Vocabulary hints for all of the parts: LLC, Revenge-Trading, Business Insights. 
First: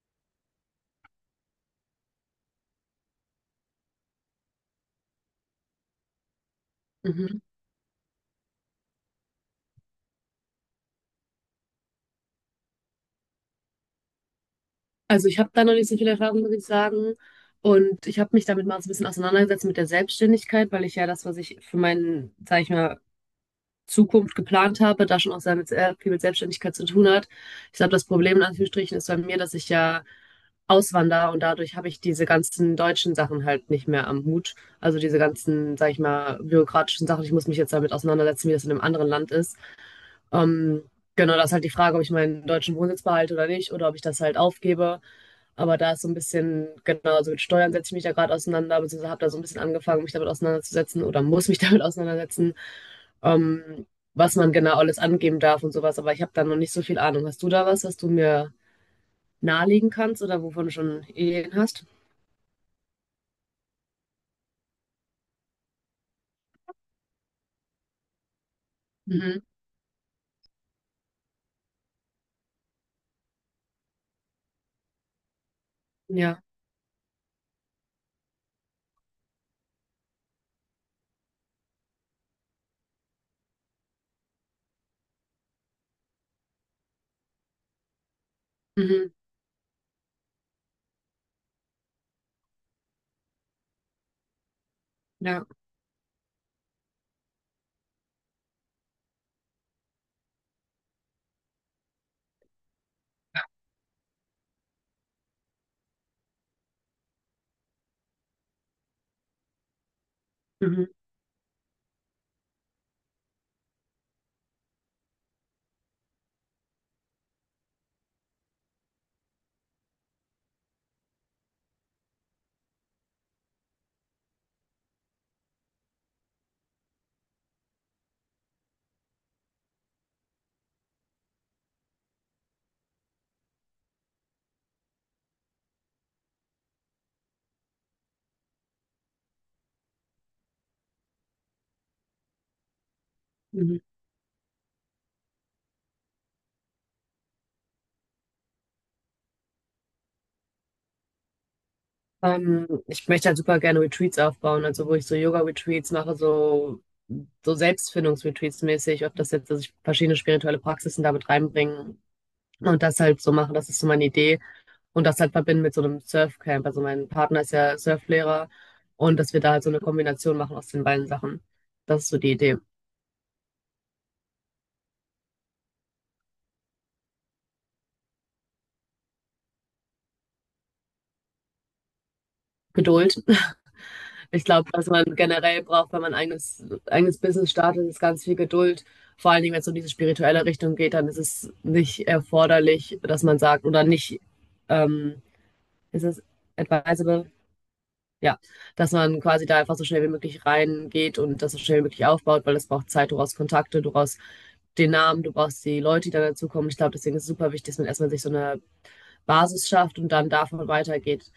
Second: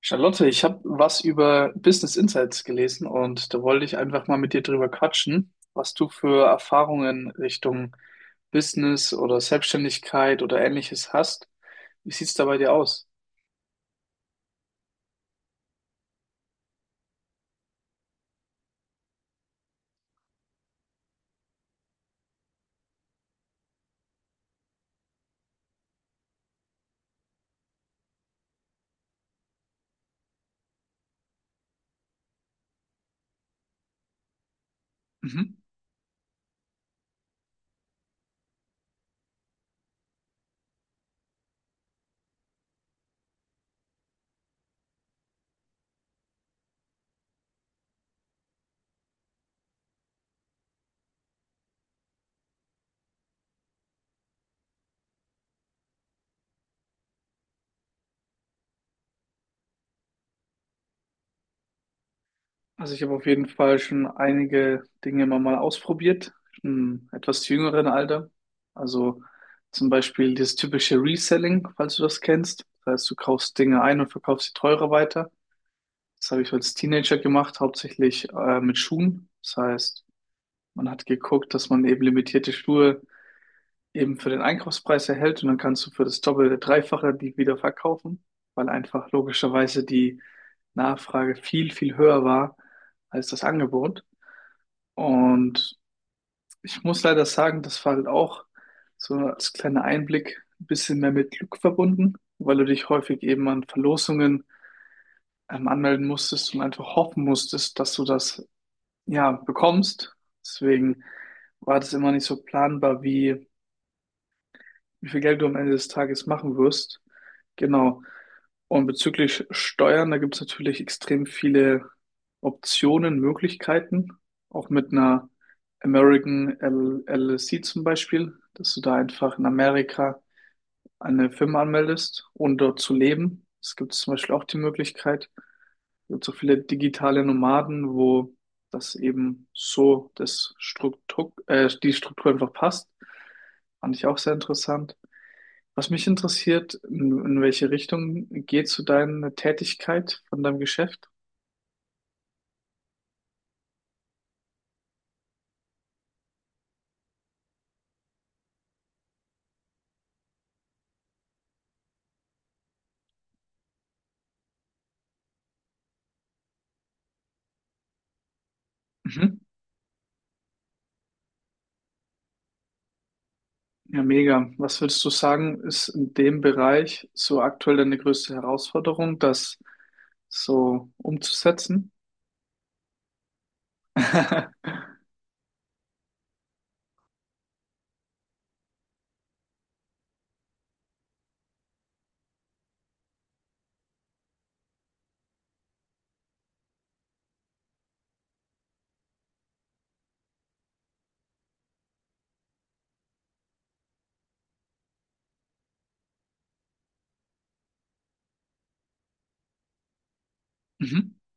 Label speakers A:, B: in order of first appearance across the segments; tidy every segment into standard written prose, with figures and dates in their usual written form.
A: Charlotte, ich habe was über Business Insights gelesen und da wollte ich einfach mal mit dir drüber quatschen, was du für Erfahrungen
B: Mhm.
A: Richtung Business oder Selbstständigkeit oder ähnliches hast. Wie sieht's da bei dir aus?
B: Also ich habe da noch nicht so viel Erfahrung, muss ich sagen. Und ich habe mich damit mal so ein bisschen auseinandergesetzt mit der Selbstständigkeit, weil ich ja das, was ich für meinen, sage ich mal, Zukunft geplant habe, da schon auch sehr, sehr viel mit Selbstständigkeit zu tun hat. Ich glaube, das Problem in Anführungsstrichen ist bei mir, dass ich ja auswandere und dadurch habe ich diese ganzen deutschen Sachen halt nicht mehr am Hut. Also diese
A: Mhm.
B: ganzen, sage ich mal, bürokratischen Sachen. Ich muss mich jetzt damit auseinandersetzen, wie das in einem anderen Land ist. Ähm, genau, das ist halt die Frage, ob ich meinen deutschen Wohnsitz behalte oder nicht oder ob ich das halt aufgebe. Aber da ist so ein bisschen, genau, also mit Steuern setze ich mich da gerade auseinander, beziehungsweise habe da so ein bisschen angefangen, mich damit auseinanderzusetzen oder muss mich damit auseinandersetzen, ähm, was man genau alles angeben darf und sowas. Aber ich habe da noch nicht so viel Ahnung. Hast du da was, was du mir nahelegen kannst oder wovon du schon Ideen hast?
A: Also ich habe auf jeden Fall schon einige Dinge immer mal ausprobiert, im etwas jüngeren Alter. Also
B: Mhm.
A: zum Beispiel das typische Reselling, falls du das kennst. Das heißt, du kaufst Dinge ein und verkaufst sie teurer weiter. Das habe
B: Ja.
A: ich als Teenager gemacht, hauptsächlich mit Schuhen. Das heißt, man hat geguckt, dass man eben limitierte Schuhe eben für den Einkaufspreis erhält und dann kannst du für das Doppelte, Dreifache die wieder verkaufen, weil einfach
B: Mhm.
A: logischerweise die Nachfrage viel, viel höher war als das Angebot.
B: Ja.
A: Und ich muss leider sagen, das war halt auch so als kleiner Einblick ein bisschen mehr mit Glück verbunden, weil du dich häufig eben an Verlosungen anmelden musstest und einfach hoffen musstest, dass du das ja, bekommst.
B: Mhm.
A: Deswegen war das immer nicht so planbar, wie viel Geld du am Ende des Tages machen wirst. Genau. Und bezüglich Steuern, da gibt es natürlich extrem viele Optionen, Möglichkeiten. Auch mit einer American L LLC zum Beispiel, dass du da einfach in Amerika eine Firma anmeldest, ohne dort zu leben. Es gibt zum Beispiel auch die Möglichkeit gibt so viele digitale Nomaden, wo das eben so die Struktur einfach passt.
B: Mhm.
A: Fand ich auch sehr interessant. Was mich interessiert, in welche Richtung geht so deine Tätigkeit von deinem Geschäft?
B: Ich möchte halt super gerne Retreats aufbauen, also wo ich so Yoga-Retreats mache, so, so Selbstfindungs-Retreats mäßig, ob das jetzt, dass ich verschiedene spirituelle Praxisen damit reinbringe und das halt so mache, das ist so meine Idee und das halt verbinden mit so einem Surfcamp. Also mein Partner ist ja Surflehrer und dass
A: Mhm.
B: wir da halt so eine Kombination machen aus den beiden Sachen. Das ist so die Idee.
A: Ja, mega. Was würdest du sagen, ist in dem Bereich so aktuell deine größte Herausforderung, das so umzusetzen?
B: Geduld. Ich glaube, was man generell braucht, wenn man ein eigenes Business startet, ist ganz viel Geduld. Vor allen Dingen, wenn es um diese spirituelle Richtung geht, dann ist es nicht erforderlich, dass man sagt, oder nicht, ähm, ist es advisable? Ja, dass man quasi da einfach so schnell wie möglich reingeht und das so schnell wie möglich aufbaut, weil es braucht Zeit, du brauchst Kontakte, du brauchst den Namen, du brauchst die Leute, die dann dazukommen. Ich glaube, deswegen ist es super wichtig, dass man erstmal sich so eine Basis schafft und dann davon
A: Mhm.
B: weitergeht.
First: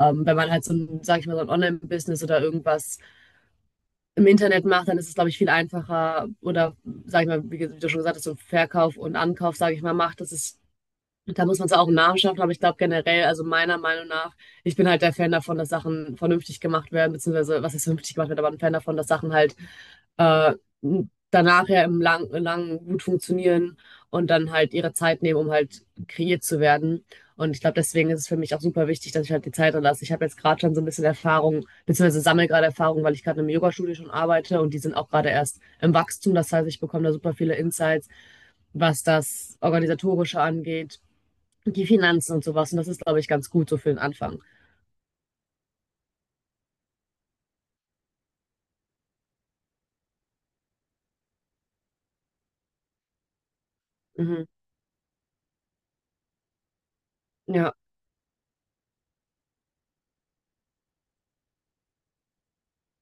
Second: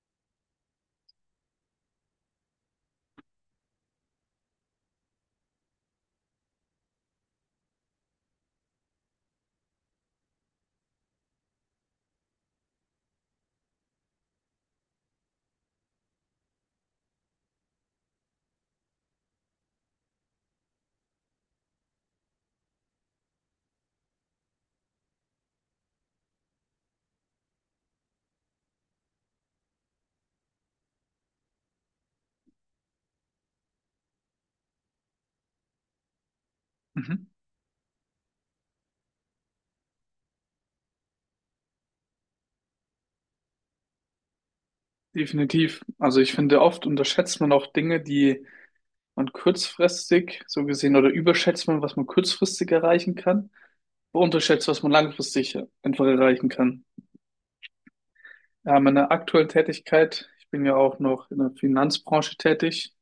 B: Wenn man halt so ein, sag ich mal, so ein Online-Business oder irgendwas im Internet macht, dann ist es, glaube ich, viel einfacher. Oder, sag ich mal, wie, du schon gesagt hast, so Verkauf und Ankauf, sage ich mal, macht. Das ist, da muss man es auch im Namen schaffen. Aber ich glaube generell, also meiner Meinung nach, ich bin halt der Fan davon, dass Sachen vernünftig gemacht werden, beziehungsweise was ist vernünftig gemacht wird, aber ein Fan davon, dass Sachen halt äh, danach ja im langen gut funktionieren und dann halt ihre Zeit nehmen, um halt kreiert zu werden. Und ich glaube, deswegen ist es für mich auch super wichtig, dass ich halt die Zeit dann lasse. Ich habe jetzt gerade schon so ein bisschen Erfahrung, beziehungsweise sammle gerade Erfahrung, weil ich gerade im Yoga-Studio schon arbeite und die sind auch gerade erst im Wachstum. Das heißt, ich bekomme da
A: Mhm.
B: super viele Insights, was das Organisatorische angeht, die Finanzen und sowas. Und das ist, glaube ich, ganz gut so für den Anfang.
A: Definitiv. Also ich finde, oft unterschätzt man auch Dinge, die man kurzfristig so gesehen oder überschätzt man, was man kurzfristig erreichen kann, aber
B: Mhm.
A: unterschätzt, was man langfristig einfach erreichen kann.
B: Ja.
A: Ja, meine aktuelle Tätigkeit, ich bin ja auch noch in der Finanzbranche tätig.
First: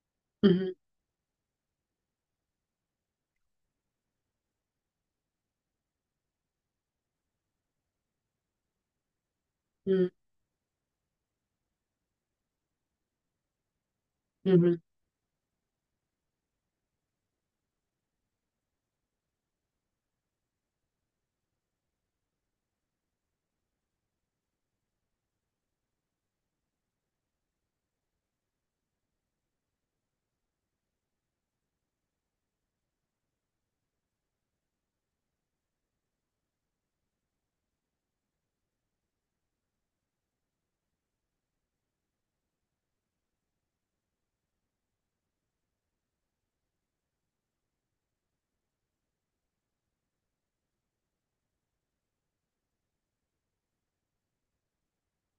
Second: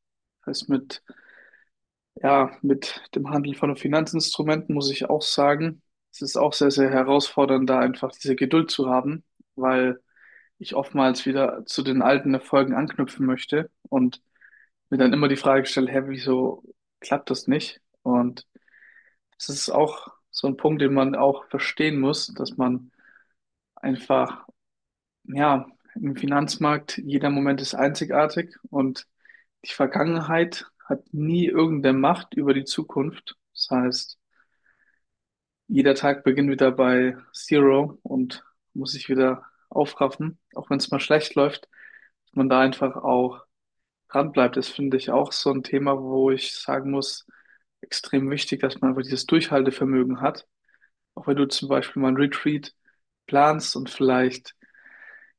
A: Das heißt,
B: Mhm.
A: mit dem Handel von Finanzinstrumenten muss ich auch sagen, es ist auch sehr, sehr herausfordernd, da einfach diese Geduld zu haben, weil
B: Mhm.
A: ich oftmals wieder zu den alten Erfolgen anknüpfen möchte und
B: Mhm.
A: mir dann immer die Frage stelle, hä, wieso klappt das nicht? Und das ist auch so ein Punkt, den man auch verstehen muss, dass man einfach, ja, im Finanzmarkt, jeder Moment ist einzigartig und die Vergangenheit hat nie irgendeine Macht über die Zukunft. Das heißt, jeder Tag beginnt wieder bei Zero und muss sich wieder aufraffen, auch wenn es mal schlecht läuft, dass man da einfach auch dran bleibt. Das finde ich auch so ein Thema, wo ich sagen muss, extrem wichtig, dass man einfach dieses Durchhaltevermögen hat. Auch wenn du zum Beispiel mal ein Retreat planst und vielleicht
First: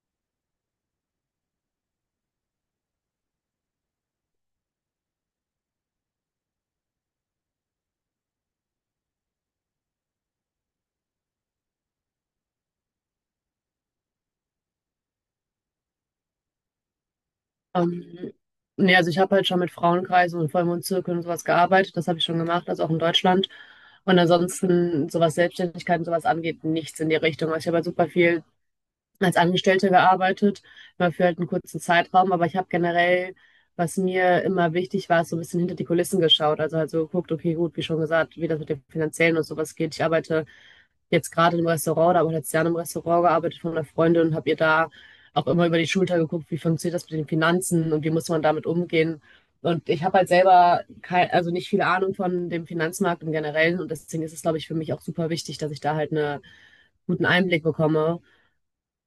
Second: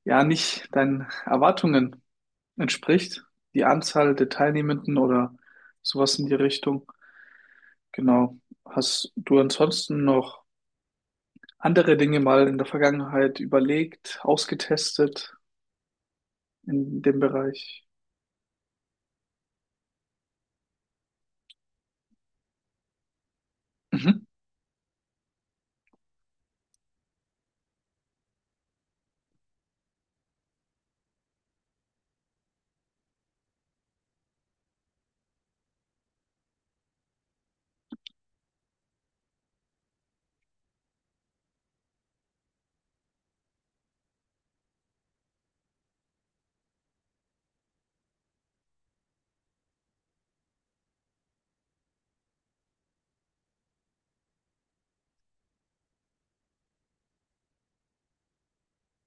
A: ja nicht deinen Erwartungen entspricht, die Anzahl der Teilnehmenden oder sowas in die Richtung. Genau. Hast du ansonsten noch andere Dinge mal in der Vergangenheit überlegt, ausgetestet in dem Bereich?
B: Ähm, Nee, also ich habe halt schon mit Frauenkreisen und Vollmondzirkeln und sowas gearbeitet. Das habe ich schon gemacht, also auch in Deutschland. Und
A: Mhm.
B: ansonsten, so was Selbstständigkeit und sowas angeht, nichts in die Richtung. Also ich habe halt super viel als Angestellte gearbeitet, mal für halt einen kurzen Zeitraum, aber ich habe generell, was mir immer wichtig war, so ein bisschen hinter die Kulissen geschaut. Also halt so geguckt, okay, gut, wie schon gesagt, wie das mit dem Finanziellen und sowas geht. Ich arbeite jetzt gerade im Restaurant, da habe ich letztes Jahr im Restaurant gearbeitet von einer Freundin und habe ihr da auch immer über die Schulter geguckt, wie funktioniert das mit den Finanzen und wie muss man damit umgehen. Und ich habe halt selber kein, also nicht viel Ahnung von dem Finanzmarkt im Generellen und deswegen ist es, glaube ich, für mich auch super wichtig, dass ich da halt eine guten Einblick bekomme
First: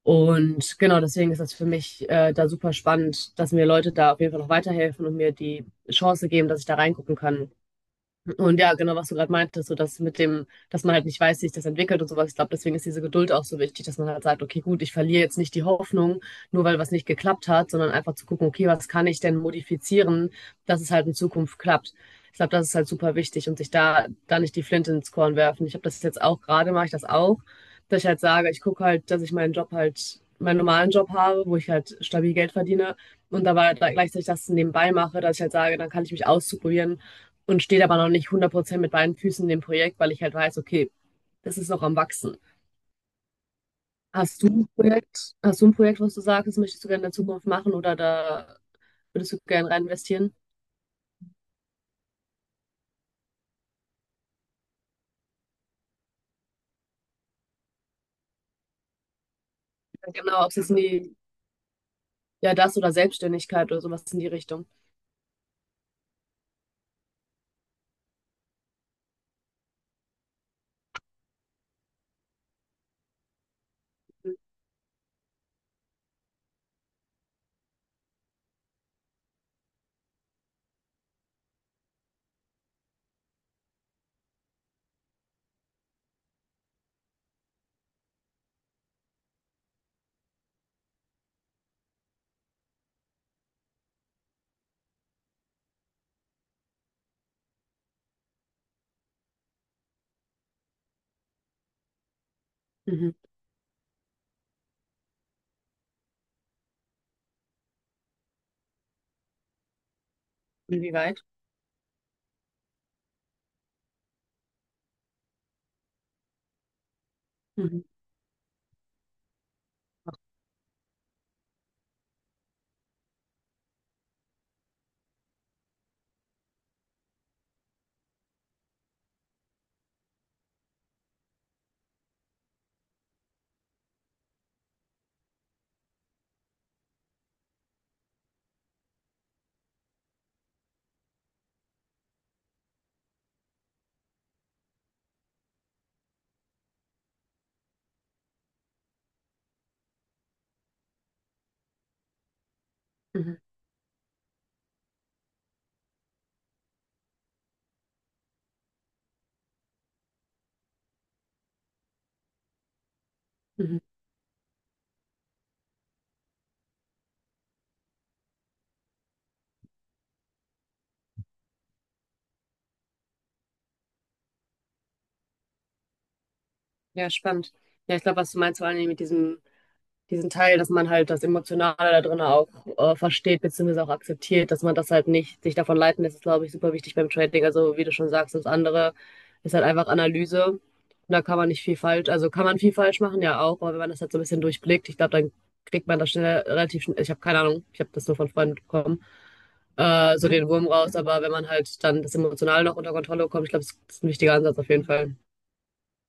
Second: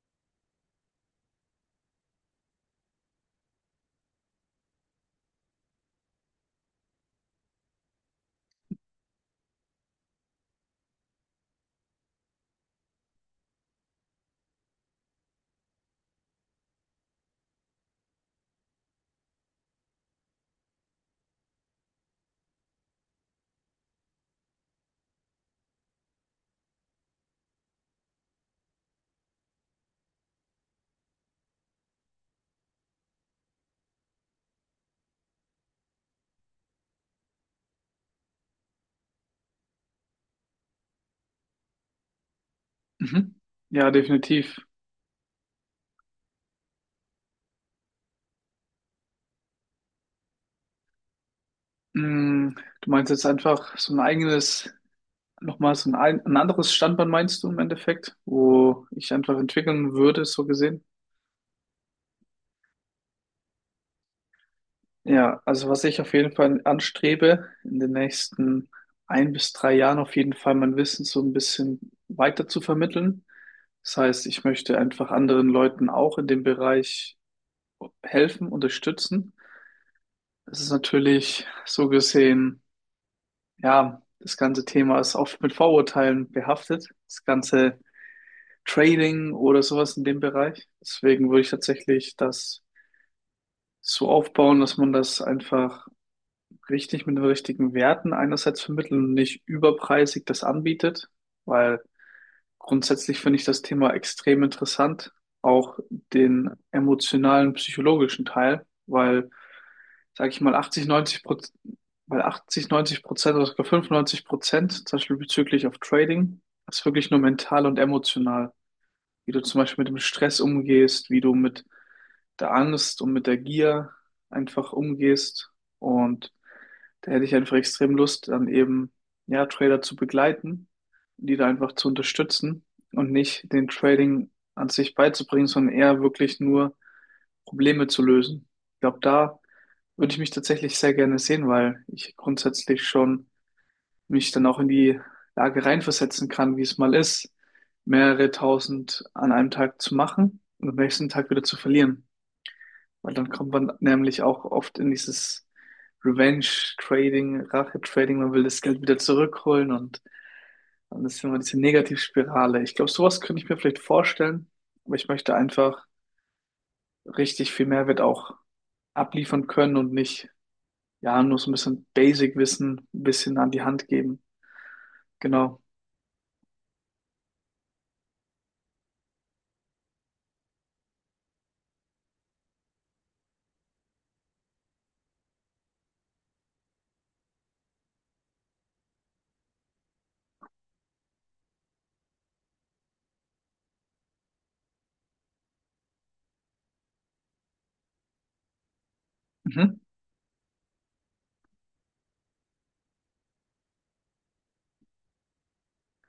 B: und genau, deswegen ist das für mich da super spannend, dass mir Leute da auf jeden Fall noch weiterhelfen und mir die Chance geben, dass ich da reingucken kann. Und ja, genau, was du gerade meintest, so dass mit dem, dass man halt nicht weiß, wie sich das entwickelt und sowas. Ich glaube, deswegen ist diese Geduld auch so wichtig, dass man halt sagt, okay, gut, ich verliere jetzt nicht die Hoffnung, nur weil was nicht geklappt hat, sondern einfach zu gucken, okay, was kann ich denn modifizieren, dass es halt in Zukunft klappt. Ich glaube, das ist halt super wichtig und sich da nicht die Flinte ins Korn werfen. Ich habe das jetzt auch gerade, mache ich das auch, dass ich halt sage, ich gucke halt, dass ich meinen Job halt, meinen normalen Job habe, wo ich halt stabil Geld verdiene und dabei gleichzeitig das nebenbei mache, dass ich halt sage, dann kann ich mich ausprobieren und steht aber noch nicht 100% mit beiden Füßen in dem Projekt, weil ich halt weiß, okay, das ist noch am Wachsen.
A: Mhm. Ja, definitiv.
B: Hast du ein Projekt, was du sagst, das möchtest du gerne in der Zukunft machen oder da würdest du gerne rein investieren?
A: Mm, du meinst jetzt einfach so ein eigenes, nochmal so ein anderes Standbein meinst du im Endeffekt, wo ich einfach entwickeln würde,
B: Genau,
A: so
B: ob es jetzt in
A: gesehen?
B: die, ja, das oder Selbstständigkeit oder sowas in die Richtung.
A: Ja, also was ich auf jeden Fall anstrebe, in den nächsten 1 bis 3 Jahren auf jeden Fall mein Wissen so ein bisschen weiter zu vermitteln. Das heißt, ich möchte einfach anderen Leuten auch in dem Bereich helfen, unterstützen. Das ist natürlich so gesehen, ja, das ganze Thema ist oft mit Vorurteilen behaftet. Das ganze Trading oder sowas in dem Bereich. Deswegen würde ich tatsächlich das so aufbauen, dass man das einfach richtig mit den richtigen Werten einerseits vermitteln und nicht überpreisig das anbietet, weil
B: Mhm.
A: grundsätzlich finde ich das Thema extrem interessant, auch den emotionalen, psychologischen Teil, weil, sage ich mal,
B: Inwieweit?
A: 80-90% oder sogar 95%, zum Beispiel bezüglich auf Trading, ist wirklich nur mental und
B: Mhm.
A: emotional, wie du zum Beispiel mit dem Stress umgehst, wie du mit der Angst und mit der Gier einfach umgehst und da hätte ich einfach extrem Lust, dann eben, ja, Trader zu begleiten, die da einfach zu unterstützen und nicht den Trading an sich beizubringen, sondern eher wirklich nur Probleme zu lösen. Ich glaube, da würde ich mich tatsächlich sehr gerne sehen, weil ich grundsätzlich schon mich dann auch in die Lage reinversetzen kann, wie es mal ist, mehrere tausend an einem Tag zu machen und am nächsten Tag wieder zu verlieren. Weil dann
B: Mhm.
A: kommt man nämlich auch oft in dieses Revenge-Trading, Rache-Trading, man will das Geld wieder zurückholen und dann ist immer diese Negativspirale. Ich glaube, sowas könnte ich mir vielleicht
B: Mhm.
A: vorstellen, aber ich möchte einfach richtig viel Mehrwert auch abliefern können und nicht, ja, nur so ein bisschen Basic-Wissen ein bisschen an die Hand geben. Genau.
B: Ja, spannend. Ja, ich glaube, was du meinst, vor allem mit diesem diesen Teil, dass man halt das Emotionale da drin auch versteht, beziehungsweise auch akzeptiert, dass man das halt nicht sich davon leiten lässt, ist, glaube ich, super wichtig beim Trading. Also, wie du schon sagst, das andere ist halt einfach Analyse. Und da kann man nicht viel falsch, also kann man viel falsch machen, ja auch, aber wenn man das halt so ein bisschen durchblickt, ich glaube, dann kriegt man das schnell relativ schnell, ich habe keine Ahnung, ich habe das nur von Freunden bekommen,
A: Mhm.
B: so den Wurm raus, aber wenn man halt dann das Emotionale noch unter Kontrolle bekommt, ich glaube, das ist ein wichtiger Ansatz auf jeden Fall.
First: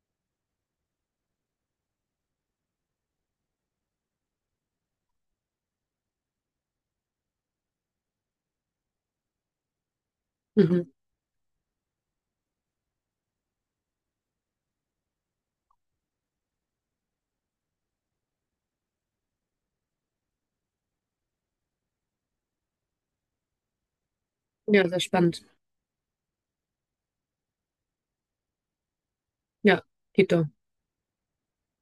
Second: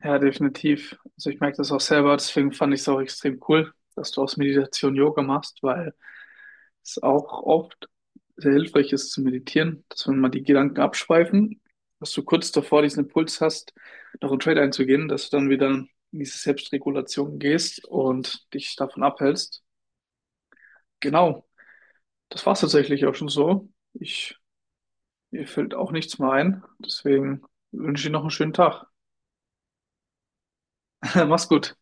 A: Ja, definitiv. Also ich merke das auch selber, deswegen fand ich es auch extrem cool, dass du aus Meditation Yoga machst, weil ist auch oft sehr hilfreich ist zu meditieren, dass wenn mal die Gedanken
B: Mhm.
A: abschweifen, dass du kurz davor diesen Impuls hast, noch einen Trade einzugehen, dass du dann wieder in diese Selbstregulation gehst und dich davon abhältst. Genau, das war es tatsächlich auch schon so. Ich,
B: Ja, sehr spannend.
A: mir fällt auch nichts mehr ein. Deswegen wünsche ich dir noch einen schönen Tag.
B: Ja, Tito.
A: Mach's gut.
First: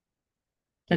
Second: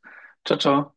A: Ciao, ciao.